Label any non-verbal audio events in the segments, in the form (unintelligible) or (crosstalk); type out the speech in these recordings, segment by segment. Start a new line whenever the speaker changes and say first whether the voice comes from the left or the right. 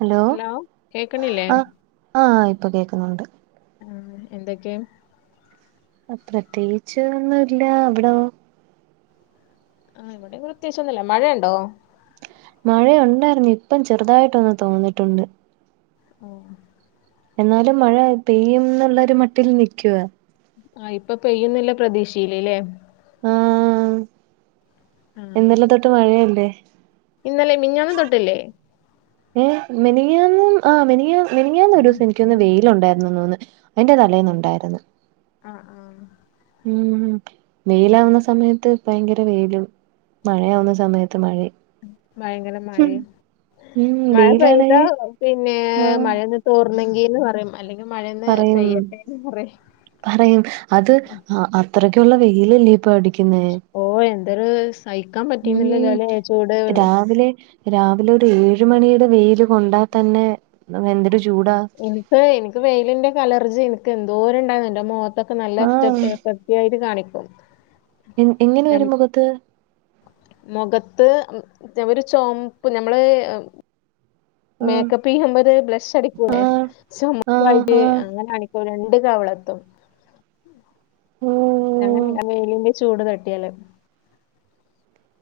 right: Hello ആഹ് ആഹ് ഇപ്പ കേക്കുന്നുണ്ട്
left: ഉം എന്തൊക്കെ
right: പ്രത്യേകിച്ച് ഒന്നുല്ല അവിടോ
left: ആഹ് ഇവിടെങ്ങനെ പ്രതെസി ഒന്നുല്ല മഴുണ്ടോ.
right: മഴ ഉണ്ടായിരുന്നു ഇപ്പം ചെറുതായിട്ടൊന്ന് തോന്നിട്ടുണ്ട്
left: ഓ
right: എന്നാലും മഴ പെയ്യുംന്നുള്ളോരു മട്ടിൽ നിക്കുവ
left: ആഹ് ഇപ്പൊ പെയ്യുന്നുള്ള പ്രതീക്ഷയില്ലേല്ലേ
right: ആഹ്
left: ആഹ്
right: ഇന്നലെ തൊട്ട് മഴയല്ലേ
left: ഇന്നലെ മിഞ്ഞാന്നും തൊട്ടില്ലേ
right: ഏഹ് മെനിയന്നും ആഹ് മെനിയന്ന് മിനിഞ്ഞാന്ന് ഒരു ദിവസം എനിക്കൊന്ന് വെയിയിലുണ്ടായിരുന്നുന്ന് തോന്ന് അതിന്റെ തലേന്നുണ്ടായിരുന്നു
left: ആഹ് ആഹ്
right: ഉം വേയിലാവുന്ന സമയത്ത് പയങ്കര വെയിലും. മഴയാവുന്ന സമയത്ത് മഴയും
left: ഭയങ്കര മഴയും
right: ഉം
left: മഴ പെയ്ത
right: വെയിലാണെങ്കി
left: പിന്നെ
right: ആഹ്
left: മഴ നിക്ക തോർന്നെങ്കിന്ന് പറയും അല്ലെങ്കി മഴേന്ന്
right: പറയും
left: പെയ്യട്ടെന്ന് പറയും.
right: പറയും അത് അത്രക്കുള്ള വെയിലല്ലേ ഇപ്പൊടിക്കുന്നേ
left: ഓ എന്തൊരു സഹിക്കാൻ പറ്റീന്നില്ലല്ലോ അല്ലേ ചൂട്
right: അതില് രാവിലെ ഒരു ഏഴു മണിയുടെ വെയിൽ കൊണ്ടാ തന്നെ എന്തൊരു ചൂടാ
left: എനിക്ക് എനിക്ക് വെയിലിന്റെ കലർജി എനിക്ക് എന്തോരം ഉണ്ടായിന്ന എന്റെ മുഖത്തൊക്കെ നല്ല
right: ആഹ്
left: എഴുതി കാണിക്കും.
right: എ എങ്ങനെ
left: ഞാൻ
right: വരും മുഖത്ത്.
left: മുഖത്ത് ഒരു ചുവപ്പ് നമ്മള്
right: ആഹ്
left: മേക്കപ്പ് ചെയ്യുമ്പോത് ബ്ലഷ് അടിക്കൂലെ
right: ആഹ് ആഹ്
left: സമക്കായിട്ട്
right: ആഹ്
left: അങ്ങനെ ആണിക്കോ രണ്ട് കവളത്തും
right: ഓ
left: അങ്ങനെ വേലിന്റെ ചൂട് തട്ടിയാല്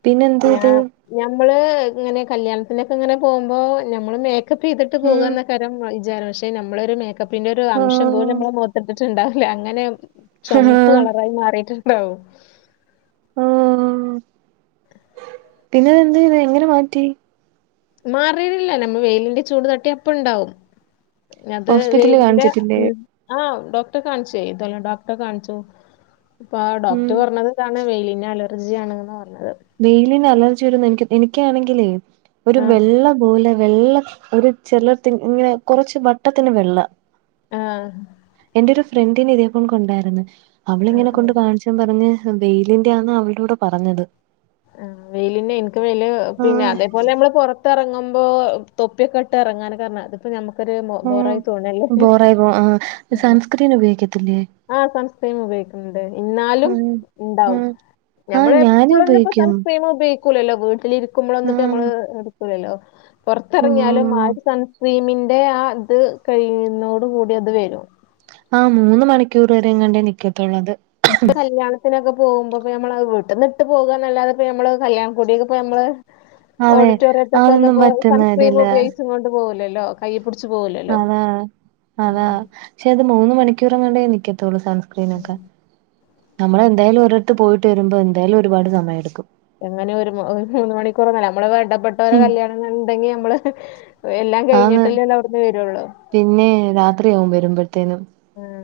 right: പിന്നെ എന്ത്
left: ഞ
right: ഇത്
left: ഞമ്മള് ഇങ്ങനെ കല്യാണത്തിനൊക്കെ ഇങ്ങനെ പോകുമ്പോ ഞമ്മള് മേക്കപ്പ് മേക്കപ്പ് ചെയ്തിട്ട്
right: ഉം
left: പോകന്നയ്കാരം വിചാരം പക്ഷെ നമ്മളൊരു മേക്കപ്പിന്റെ ഒരു അംശം
right: ആഹ്
left: പോലും നമ്മളെ മൊത്തിട്ടില്ല ണ്ടാവല്ലേ അങ്ങനെ ചുവപ്പ്
right: ആഹ്
left: കളറായി മാറിയിട്ടുണ്ടാവും
right: ഓ ഓ പിന്നെ എന്ത് ഇത് എങ്ങനെ മാറ്റി
left: മാറിട്ടില്ല നമ്മൾ വെയിലിന്റെ ചൂട് തട്ടിയ അപ്പണ്ടാവും അത്
right: ഹോസ്പിറ്റലിൽ
left: വെയിലിന്റെ
right: കാണിച്ചിട്ടില്ലേ
left: ഉം ആഹ് ഡോക്ടറെ കാണിച്ചേ തൊലി ഡോക്ടറെ കാണിച്ചു ഇപ്പ
right: ഉം
left: ഡോക്ടറെ പറഞ്ഞത് താണ് വെയിലിന് അലർജിയണ് ന്ന പറഞ്ഞത്
right: വെയിലിന് അലർജി വരുന്ന എനിക്ക് എനിക്കാണെങ്കിലേ ഒരു
left: ആഹ്
right: വെള്ളം പലെ വെള്ള ഒരു ചെലട്ത് ഇങ്ങനെ കുറച്ച് വട്ടത്തിന് വെള്ള
left: ആഹ്
right: എന്റെ ഒരു ഫ്രണ്ടിനെ ഇതിപ്പോണുക്കുണ്ടായിരുന്നു
left: ആഹ്
right: അവളിങ്ങനെ കൊണ്ട്
left: ആഹ്
right: കാണിച്ച ൻ പറഞ്ഞ് ബെയിലിന്റെ ആന്ന അവൾടുടെ പറഞ്ഞത്
left: ആ വെയിലിന്നെ ഇൻക്ക് വെയ്ല് പിന്നെ
right: ആഹ്
left: അതേപോലെ നമ്മള് കൊറ ത്ത്റങ്ങുമ്പോ തൊപ്പിയൊക്കെ ഇട്ട് ഇറങ്ങാനാ ത് നമക്കൊരു
right: ഉം
left: ബോറായി തോന്നല്ലേ ഹ്
right: ക്രീനുപയോഗിക്കത്തില്ലേ..
left: ആ സൺസ്ക്രീം ഉപയോഗിക്കുന്നുണ്ട്. ഇന്നാലും
right: ഉം
left: ഇണ്ടാവും
right: ആഹ് ആഹ്
left: നമ്മള്
right: ഞാനും
left: എപ്പോളന്നുപ്പോ
right: ഉപയോഗിക്കും
left: സൺസ്‌ക്രീമ് ഉപയോഗി ക്കുലല്ലോ. വീട്ടിലിരിക്കുമ്പളൊന്നും ഇപ്പോ
right: ആഹ്
left: നമ്മള് എടുക്കൂലല്ലോ. പുറത്തിറങ്ങിയാലും
right: ഉം
left: ആരു സൺ ക്രീമിന്റെ ആ ത് കഴിയുന്നോട് കൂടി അത് വരും
right: ആഹ് മൂന്ന് മണിക്കൂർ വരെ എങ്ങണ്ടേ നിക്കത്തൊള്ളത്.
left: ഇപ്പ കല്യാത്തിനൊക്കെ പോകുമ്പോക്കെ നമ്മളത് വീട്ടിന്ന് ഇട്ട് പോകാന്നല്ലാതെ നമ്മളത്, കല്യാണകുടിക്ക് പ്പ നമ്മള്
right: അതെ അതൊന്നും
left: ഓഡിറ്റോറിയത്തൊക്കൊന്നുപ്പോ
right: പറ്റുന്ന
left: സൺസ്ക്രീമ്
right: കാര്യല്ല
left: ഉപയോഗിച്ചു കൊണ്ട് പോവൂല്ലല്ലോ കയ്യി പുട്ച്ചു പോവൂലല്ലോ
right: അതാണ് അതാ പക്ഷെ അത് മൂന്ന് മണിക്കൂറങ്ങാണ്ടേ നിക്കത്തുള്ളൂ സൺസ്ക്രീനൊക്കെ നമ്മളെന്തായാലും ഒരിടത്ത് പോയിട്ട് വരുമ്പോ എന്തായാലും ഒരുപാട് സമയെടുക്കും
left: എങ്ങനെ ഒരു ഒരു മണിക്കൂറൊന്നല്ല. അമ്മളെ വേണ്ടപ്പെട്ടവരെ
right: ഉം
left: കല്യാണണ്ടെങ്കി നമ്മള് എല്ലാം കഴിഞ്ഞിട്ടല്ലേ ന്നഅവിടുന്ന് വരുള്ളൂ
right: പിന്നേ രാത്രിയാവും വരുമ്പത്തേനും
left: ആഹ്..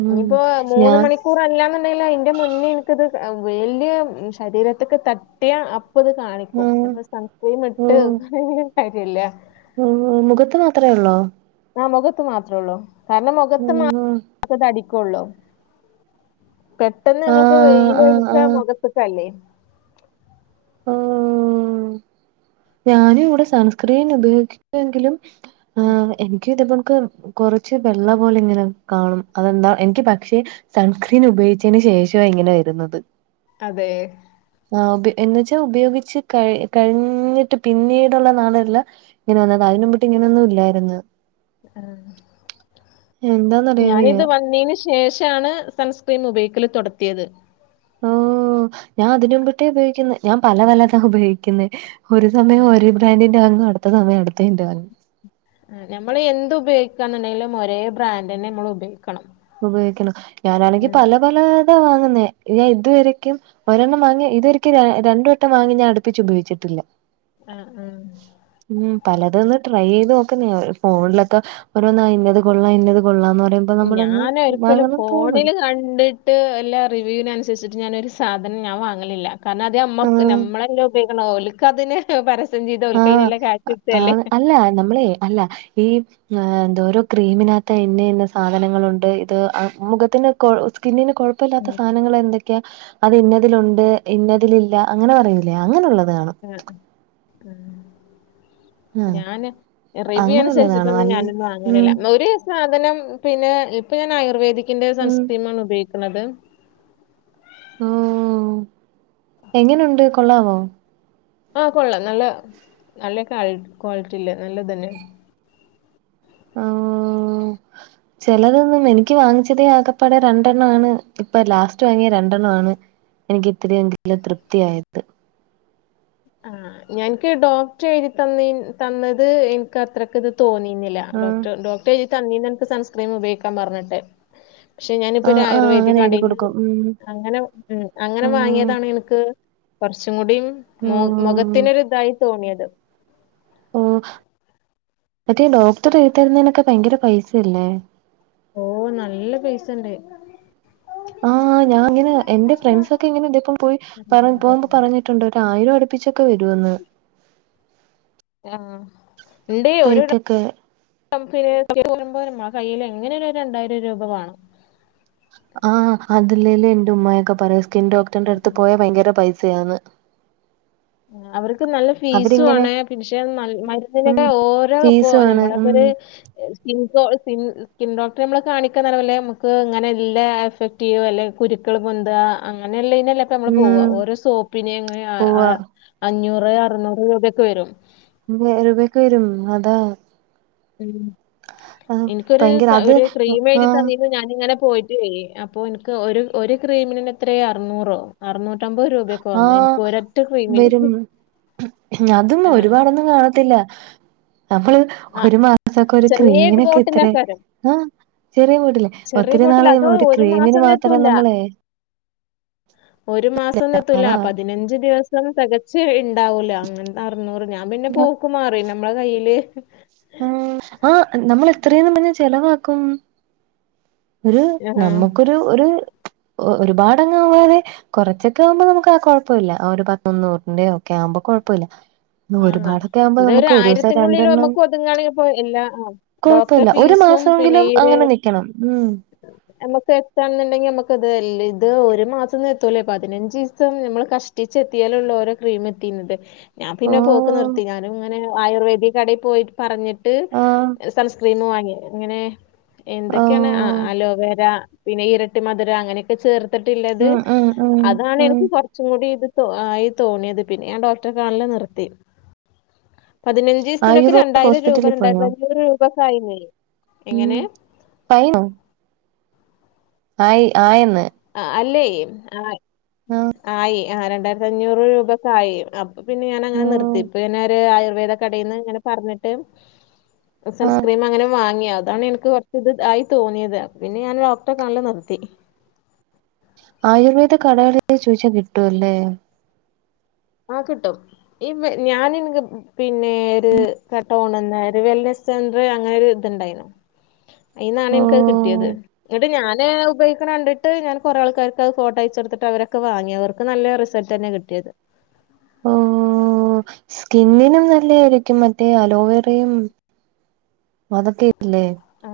right: ഉം
left: ഇഞ്ഞിപ്പോ
right: ഞാൻ
left: മൂന്ന്മണി ക്കൂറല്ലാന്ന്ണ്ടെങ്കിലു അയ്ന്റെ മുന്നേ ഇൻക്കിത് വെയില് ശരീരത്ത്ക്ക് ത ട്ടിയ അപ്പൊ ഇത് കാണിക്കും.
right: ഉം
left: അപ്പൊ സൺസ്‌ക്രീം ഇട്ട് കാര്യല്ല
right: ആഹ് മുഖത്ത് മാത്രേ ഒള്ളോ?
left: ആ മുഖത്ത് മാത്രേള്ളൂ. കാരണം മുഖത്ത്
right: ഉം
left: മാത്രതടിക്കൊള്ളു പെട്ടന്ന് നമ്മക്ക്
right: ആഹ് ആഹ്
left: വെയിലോളളിച്ച
right: ആഹ്
left: മുഖത്ത്ക്കല്ലേ
right: ആഹ് ഞാനും ഇവിടെ സൺസ്ക്രീൻ ഉപയോഗിക്കുങ്കിലും ആ എൻ ക്ക് കൊറച്ച് വെള്ള പോലെ ഇങ്ങനെ കാണും അതെന്താ എനിക്ക് പക്ഷെ സൺസ്ക്രീൻ ഉപയോഗിച്ചെന് ശേഷവാ ഇങ്ങനെ വരുന്നത്
left: അതെ
right: ആ ഉപ എന്നച്ചാൽ ഉപയോഗിച്ച് കഴി കഴിഞ്ഞി ട്ട് പിന്നീടുള്ള നാളല്ല ഇങ്ങനെ വന്നത. അയിനുമ്പിട്ട് ഇങ്ങനെന്നും ഇല്ലായിരുന്ന്.
left: ആഹ്
right: എന്താന്നറിയാൻ വയ്യ
left: ഞാനിത് വന്നീ ശേഷാണ് സൺസ്ക്രീം ഉപയോഗിക്കല് തൊടത്തിയത്
right: ഓഹ് ഞാൻ അതിനുമ്പട്ടേ ഉപയോഗിക്കുന്ന ഞാൻ പല പലതാ ഉപയോഗിക്കുന്നെ ഒരു സമയം
left: ആഹ്
right: ഒരു ബ്രാൻഡിന്റെ വാങ്ങു. അടുത്ത സമയ അടുത്തേന്റെ വാങ്ങു
left: നമ്മള് എന്ത് ഉപയോഗിക്കാന്നുണ്ടെങ്കിലും ഒരേ ബ്രാൻഡന്നെ നമ്മൾ ഉപയോ
right: ഉപയോഗിക്കണം ഞാനാണെങ്കി പല പല ഇതാ വാങ്ങുന്നേ ഞാൻ ഇതുവരെ ഒരെണ്ണം വാങ്ങിയ ഇതൊരിക്കെ രണ്ട് വട്ടം വാങ്ങി ഞാൻ അടുപ്പിച്ച് ഉപയോഗിച്ചിട്ടില്ല
left: ആഹ് ആഹ്
right: ഉം പലതൊന്ന് ട്രൈയ്യ യ്ത് നോക്കുന്ന ഫോണിലൊക്കെ ഓരോന്നാ ഇന്നത് കൊള്ളാം ഇന്നത് കൊള്ളാം എന്ന് പറയുമ്പോ നമ്മക്ക്
left: അനെ ഒരിക്കലും ഫോണില് കണ്ട് ട്ട് ല്ലാ റിവ്യൂവിനനുസരിച്ചിട്ട് ഞാനൊരു സാധനം ഞാൻ വാങ്ങലില്ല കാരണം അതമ നമ്മളെല്ലാം ഉപ കർണ ഓൽക്കത്തിന് പരസ്യം ചെയ്ത് ഒൽക്കൈനില്ല ക്യാശിട്ടല്ലേ
right: നമ്മളേയ് അല്ല ഈ ആ എന്തോരോ ക്രീമിനകത്തഇന്ന ഇന്ന സാധനങ്ങളുണ്ട്. ഇത് ആഹ് മുഖത്തിന് കൊ സ്കിന്നിന് കുഴപ്പല്ലാത്ത
left: ഉം
right: സാനങ്ങൾ എന്തൊക്കെ ക്കെ അത് ഇന്നതിലുണ്ട് ഇന്നതില ഇല്ല അങ്ങനെ പറയുല്ലേ അങ്ങനെയുള്ളത് കാണും
left: ആഹ് ഉം
right: ആ
left: ഞാന് റിവ്യൂ
right: അങ്ങനെയുള്ളതാണോ
left: അനുസരിച്ചിട്ടൊന്നും
right: അല്ല
left: ഞാനൊന്നും
right: ഉം
left: വാങ്ങലില്ല. ന്നൊര് സാധനം പിന്നെ ഇപ്പൊ ഞാൻ ആയുർവേദിക്കിന്റെ
right: ഉം
left: സൺസ്ക്രീം ആണ് ഉപയോഗിക്കുന്നത്.
right: ഓ എങ്ങനുണ്ട് കൊള്ളാവോ?
left: ആഹ കൊള്ളാം നല്ല നല്ല ക്വാളിറ്റി ഇള്ള നല്ലത് ന്നയ.
right: ആ ഓ. ചിലതൊന്നും എനിക്ക് വാങ്ങിച്ചതേ ആകപ്പാടെ രണ്ടെണ്ണം ആണ് ഇപ്പൊ ലാസ്റ്റ് വാങ്ങിയ രണ്ടെണ്ണം ആണ്. എനിക്ക് ഇത്തിരിയെങ്കിലും തൃപ്തിയായത്.
left: ആഹ്. ഞാൻ ക്ക് ഡോക്ടർ എഴുതി തന്നി തന്നത് എൻക് അത്ര ക്ക്ത് തോന്നി ന്നില്ല. ആഹ്, ഡോക്ട്, ഡോക്ട്റ് എഴുതി തന്നീനി അനക്ക് സൺസ്ക്രീം ഉപയോഗിക്കാൻ പറഞ്ഞിട്ട്. ക്ഷെ ഞാനിപ്പോ ഒരു
right: ആഹ് ആഹ്
left: ആയുർവേദി
right: അങ്ങനെ എഴുതി
left: കടീ ന്ന്.
right: കൊടുക്കും ഉം
left: അങ്ങനെ, ഉം, അങ്ങനെ
right: ആഹ്
left: വാങ്ങിയതാണ് ഇന്ക്ക്. കുറച്ചും കൂടിം. മു മൊ
right: ആഹ്
left: ഖത്തിനൊരിതായി തോന്നിയത്.
right: ഓ. മറ്റേ ഡോക്ടർ എഴുതിതരുന്നേനൊക്കെ ഭയങ്കര പൈസ യല്ലെ?
left: ഓ, നല്ല പൈസണ്ട്!
right: ആഹ്, ഞാ ങ്ങന എന്റെ ഫ്രണ്ട്സൊ ക്കെ ഇങ്ങനെ ഇതേപ്പം പോയി പറ പോകുമ്പോ പറഞ്. ട്ടുണ്ട്. ഒര് ആയിരം അടുപ്പിച്ചൊക്ക വരു വെന്ന്.
left: ആഹ്, ണ്ട് ഒരു. റ
right: റേറ്റൊക്കെ
left: (unintelligible) കയ്യില് എങ്ങനായാലും ഒരു രണ്ടായിരം രൂപ വാണം
right: ആഹ്, അതില്ലേല. എന്റെ ഉമ്മയൊക്കെ പറയാ സ്കിൻ ഡോക്ടറിന്റെ അട്ത്ത് പോയാ ഭയങ്കര പൈസയാ ന്ന്.
left: അവർക്ക് നല്ല ഫീസു
right: അവരിങ്ങനെ
left: ആണ്. പിക്ഷെ നല്
right: ഉം
left: മരുന്നിനൊക്കെ ഓരോ പ്പോ
right: ഫീസുവാണ് ഉം
left: നമ്മളപ്പൊരു. സ്കിൻ സോ സിൻ സ്കിൻ ഡോക്ടറെ നമ്മള് കാണിക്കാ നവല്ലേ നമുക്ക് ങ്ങനെ ല്ലേ എഫക്. ടീവല്ലെ കുരുക്കൾ പൊന്ത അങ്ങനെള്ളീനല്ലെ. ട്ടീ ക്കെ നമ്മള് പോവാ.
right: ഉം
left: ഒരോ സോപ്പിന് അങ്ങെ അ അ
right: ഉവ്വ
left: അഞ്ഞൂറ് അറുന്നൂറ് രൂപയൊക്കെ വരും.
right: (unintelligible) വരും അതാ.
left: ഉം,
right: ആഹ്
left: ഇൻക്കൊരു
right: ഭയങ്കര
left: സ
right: അത്
left: ഒരു ക്രീമ് എഴുതി
right: ആഹ്
left: തന്നീന് ഞാനിങ്ങനെ. പോയിട് വെയ്യ്. അപ്പൊ ൻക്ക് ഒരു, ഒരു ക്രീമിന് ന്നെ ത്രെ. അറുന്നൂറോ? അറനൂറ്റമ്പത് രൂപയൊക്ക വന്നു.
right: ആഹ്
left: ഇൻക്ക് ഒരൊറ്റ ക്രീമിന്.
right: വരും അതും
left: ആ
right: ഒരുപാടൊന്നും കാണത്തില്ല, നമ്മള്.
left: ആ
right: ഒരു മാസക്കൊരു
left: ചെറിയ
right: ക്രീമിനൊക്കെ ത്രെ?
left: ബോട്ടിലൊക്കെ
right: ആഹ്, ചെറിയ മു. ട്ടില്ലെ.
left: ചെറിയ
right: ഒത്തിരി
left: ബോട്ടിൽ
right: നാളായി
left: അത്
right: നമ്മ ഒരു ക്രീമിന്
left: മാസൊന്നും
right: മാത്രം
left: എത്തൂല
right: നമ്മള്. ട്രി.
left: ഒരു മാസൊന്നും ത്തൂല.
right: അതാ
left: പതിനഞ്ച് ദിവസം തെക. ശരി ണ്ടാവൂല അങ്ങനെ അറ്ന്നൂറ് ഞാൻ പിന്നെ പോക്ക് മാറി നമ്മളെ കയ്യില്.
right: ആഹ് ആഹ് നമ്മൾ എത്രേന്നും പറഞ്ഞ് ചെലവാക്കും. ഒരു
left: ആഹ്
right: നമ്മക്കൊരു ഒരു ഒരു ഒരുപാടങ്ങാവാതെ. കുറച്ചൊക്കെ ആവുമ്പോ നമുക്കാ കുഴപ്പൊല്ല്യ ഒരു പത്തൊന്നൂറിന്റെ ക്കെ ആവുമ്പോ കുഴപ്പൊല്യ.
left: ആഹ് ഇത് ഒരു ആയിരത്തിന്റുള്ളിൽ നമ്മക്ക് ഒതുങ്ങാണെപ്പോ എല്ലാ ആഹ്.
right: കൊഴപ്പൊല്ല ഒരു മാസെങ്കിലും അങ്ങനെ നിക്കണം ഉം.
left: നമ്മക്ക് എത്താണെന്ന്ണ്ടെങ്കി നമ്മക്ക് ല്യ ഇത് ഒരു മാസം ന്ന് എത്തൂലേ പതിനഞ്ചീസം നമ്മൾ കഷ് റ്റിച്ച് എത്തിയാലൊള്ളു ഓരോ ക്രീം എത്തീനത്.
right: ഓ
left: പിന്നെ പോക്ക് നിർത്തി. ഞാനും ങ്ങനെ ആയുർവേദിക്കടേൽ പോയിട്ട് പറഞ്ഞ് ട്ട്
right: ആഹ്
left: സൺസ്ക്രീം വാങ്ങി ങ്ങനെ
right: ഓ
left: എന്തൊക്കെയാണ് അ അലോവേര പിന്നെ ഇ ഇരട്ടിമധുര അങ്ങനെയൊക്കെ ചേർത്തിട്ടുള്ളത്.
right: ഉം ഉം ഉം
left: അതാണ്
right: ഉം
left: എനിക്ക് കൊ ച്ചുംടി ഇത് തൊ ആയി തോന്നിയത് പിന്നെ ഞാൻ ഡോക്ടറെ കാണൽ നിർത്തി. പതിനഞ്ചീസ്ത്തിനൊക്കെ
right: ആയുർവേദ
left: രണ്ടായിരം രൂപ
right: ഹോസ്പിറ്റലിൽ പോയോ
left: രണ്ടായിരത്തഞ്ഞൂറ് രൂപക്കെ ആയിനി. എങ്ങനെ
right: ആയി ണോ? ആയി ആയെന്ന്.
left: ആ അല്ലേയ് ആ ആയി ആ രണ്ടായിരത്തഞ്ഞൂറ് രൂപക്കായി അ പിന്നെ
right: ഓ
left: ഞാനങ്ങനെ നിർത്തി. ഇപ്പ പിന്നൊരു ആയുർവേദ കടേന്ന് ങ്ങനെ പറഞ്ഞിട്ട്.
right: ആഹ്
left: സൺസ്ക്രീം അങ്ങനെ വാങ്ങി. അതാണ് ഇൻ ക്ക് കൊർച്ച് ഇത് ആയി തോന്നിയത്. പിന്നെ ഞാൻ ഡോക്ടറെ കാണൽ നിർത്തി.
right: ആയുർവേദ കടകളിൽ ചോയ്ച്ച കിട്ടോല്ലേ.
left: ആഹ കിട്ടും. ഈ ഞാന് ൻക്ക് പിന്നെ ഒര് കട്ട (unintelligible) വെൽനെസ്, സെൻഡ്രിൽ അങ്ങനെ, ഒരു ഇതുണ്ടായിരുന്നു. ഇന്നാണ്,
right: ഓ
left: എനിക്കത്, കിട്ടിയത് എന്നിട്ട്, ഞാന് ഉപയോഗിക്കണണ്ട്. എന്നിട്ട്, ഞാൻ, കുറെ ആൾക്കാ ർക്ക്, അത് ഫോട്ടോ, അയച്ചു കൊടുത്തിട്ട്, അവർക്കൊക്കെ വാങ്ങിയ, വർക്ക്, നല്ല, റിസൾട്ട് തന്നാ, കിട്ടിയത്.
right: ഓ, സ്കിന്നിനും, നല്ലായിരിക്കും മറ്റേ, അലോവേരയും. അതൊക്കെല്ലേ
left: ആ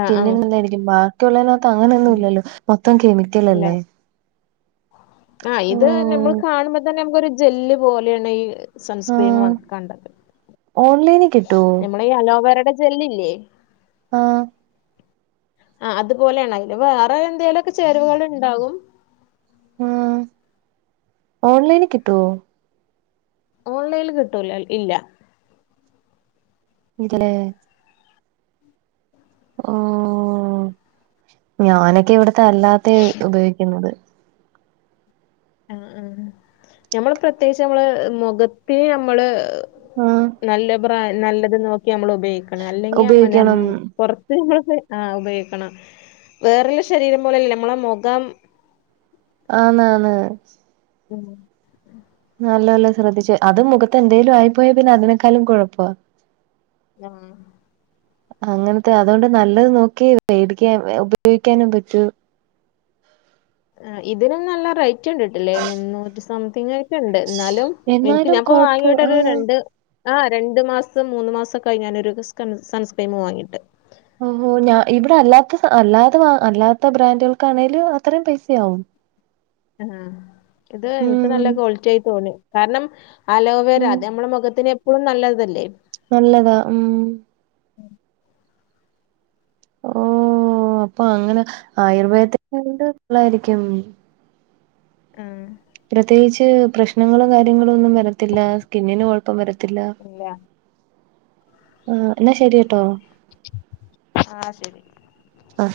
left: ആ ആ
right: നല്ലായിരിക്കും, ബാക്കിയുള്ളതിനകത്ത് അങ്ങനെയൊന്നും, ഇല്ലല്ലോ, മൊത്തം, കേമിക്കല്.
left: ഇല്ല
right: റ്റിലിലല്ലെ
left: ആഹ് ഇത് നമ്മള്
right: ഉം
left: കാണുമ്പോ തന്നെ നമുക്കൊരു ജെല്ല് പോലെയാണ് ഈ സൺസ്ക്രീമ് വൺകണ്ടത്
right: ഓൺലൈനി കിട്ടും.
left: നമ്മടെ ഈ അലോവേരയുടെ ജെല്ലില്ലേ
right: ആ
left: ആ അതുപോലെയാണ് അതിന്റെ വേറെ എന്തെലുമൊക്കെ ചേരുവകൾ ഉണ്ടാകും.
right: മം ഓൺലൈനിൽ കിട്ടുവോ?
left: ഓൺലൈനിൽ കിട്ടൂല്ലാ ഇല്ല.
right: ഇതല്ലേ ഓ ഞാനൊക്കെ ഇവിടത്തെ അല്ലാത്ത ഉപയോഗിക്കുന്നത്.
left: ആ, ആ, നമ്മള്, പ്രത്യേകിച്ച്, നമ്മള്, മുഖത്തിന്, നമ്മള്.
right: ആഹ്
left: നല്ല ബ്രാൻ നല്ലത് നോക്കി നമ്മള് ഉപയോഗിക്കണം അല്ലെങ്കിൽ
right: ഉപയോഗിക്കണം
left: നനമ്മ പൊറത്ത് (unintelligible) ആഹ് ഉപയോഗിക്കണം വേറെല്ല ശരീരം പോലല്ലാ നമ്മളെ മുഖം
right: ആന്ന് ആന്ന്
left: ഉം
right: നല്ലൊലേ ശ്രദ്ധിച്ച് അതും മുഖത്ത് എന്തേലും ആയി പോയാ പിന്നെ അതിനേക്കാളും കുഴപ്പാ.
left: (unintelligible)
right: അങ്ങനത്തെ അതുകൊണ്ട് നല്ലത് നോക്കിയെ മേടിക്കാൻ ഉപയോഗിക്കാനും പറ്റൂ.
left: ഇതിനും നല്ല റേറ്റ് കണ്ടിട്ടില്ലേ മുന്നൂറ്റി സംതിങ്. ഇണ്ട് എന്നാലും എനിക്ക്
right: എന്നാലും
left: ഞാനിപ്പോ
right: കൊഴപ്പ
left: വാങ്ങിണ്ട് ഒരു
right: ആഹ്
left: രണ്ട് ആ രണ്ടു മാസം മൂന്ന് മാസക്കായി ഞാൻ ഒരു സൺസ്ക്രീം വാങ്ങിയിട്ട്.
right: ഓഹോ ഇവിടെ അല്ലാത്ത സാ അല്ലാ അല്ലാത്ത ബ്രാൻഡുകൾക്കാണെലും അത്രയും പൈസയാവും.
left: ആ, ഇത്, എനിക്ക്,
right: ഉം
left: നല്ല, കോളിറ്റിആയി, തോന്നി, കാരണം. അലോവേരാ,
right: ഉം
left: അത് നമ്മുടെ, മുഖത്തിന് എപ്പോഴും നല്ലതല്ലേ.
right: നല്ലതാ, മം. അപ്പൊ, അങ്ങനെ, ആയുർവേദത്തിലുള്ളതായിരിക്കും.
left: ആ
right: പ്രത്യേകിച്ച് പ്രശ്നങ്ങളും കാര്യങ്ങളും, ഒന്നും വരത്തില്ല സ്കിന്നിന് കുഴപ്പം വരത്തില്ല.
left: ഇല്ല
right: ആ എന്നാ ശരിട്ടോ.
left: ആ, ശരി.
right: ആ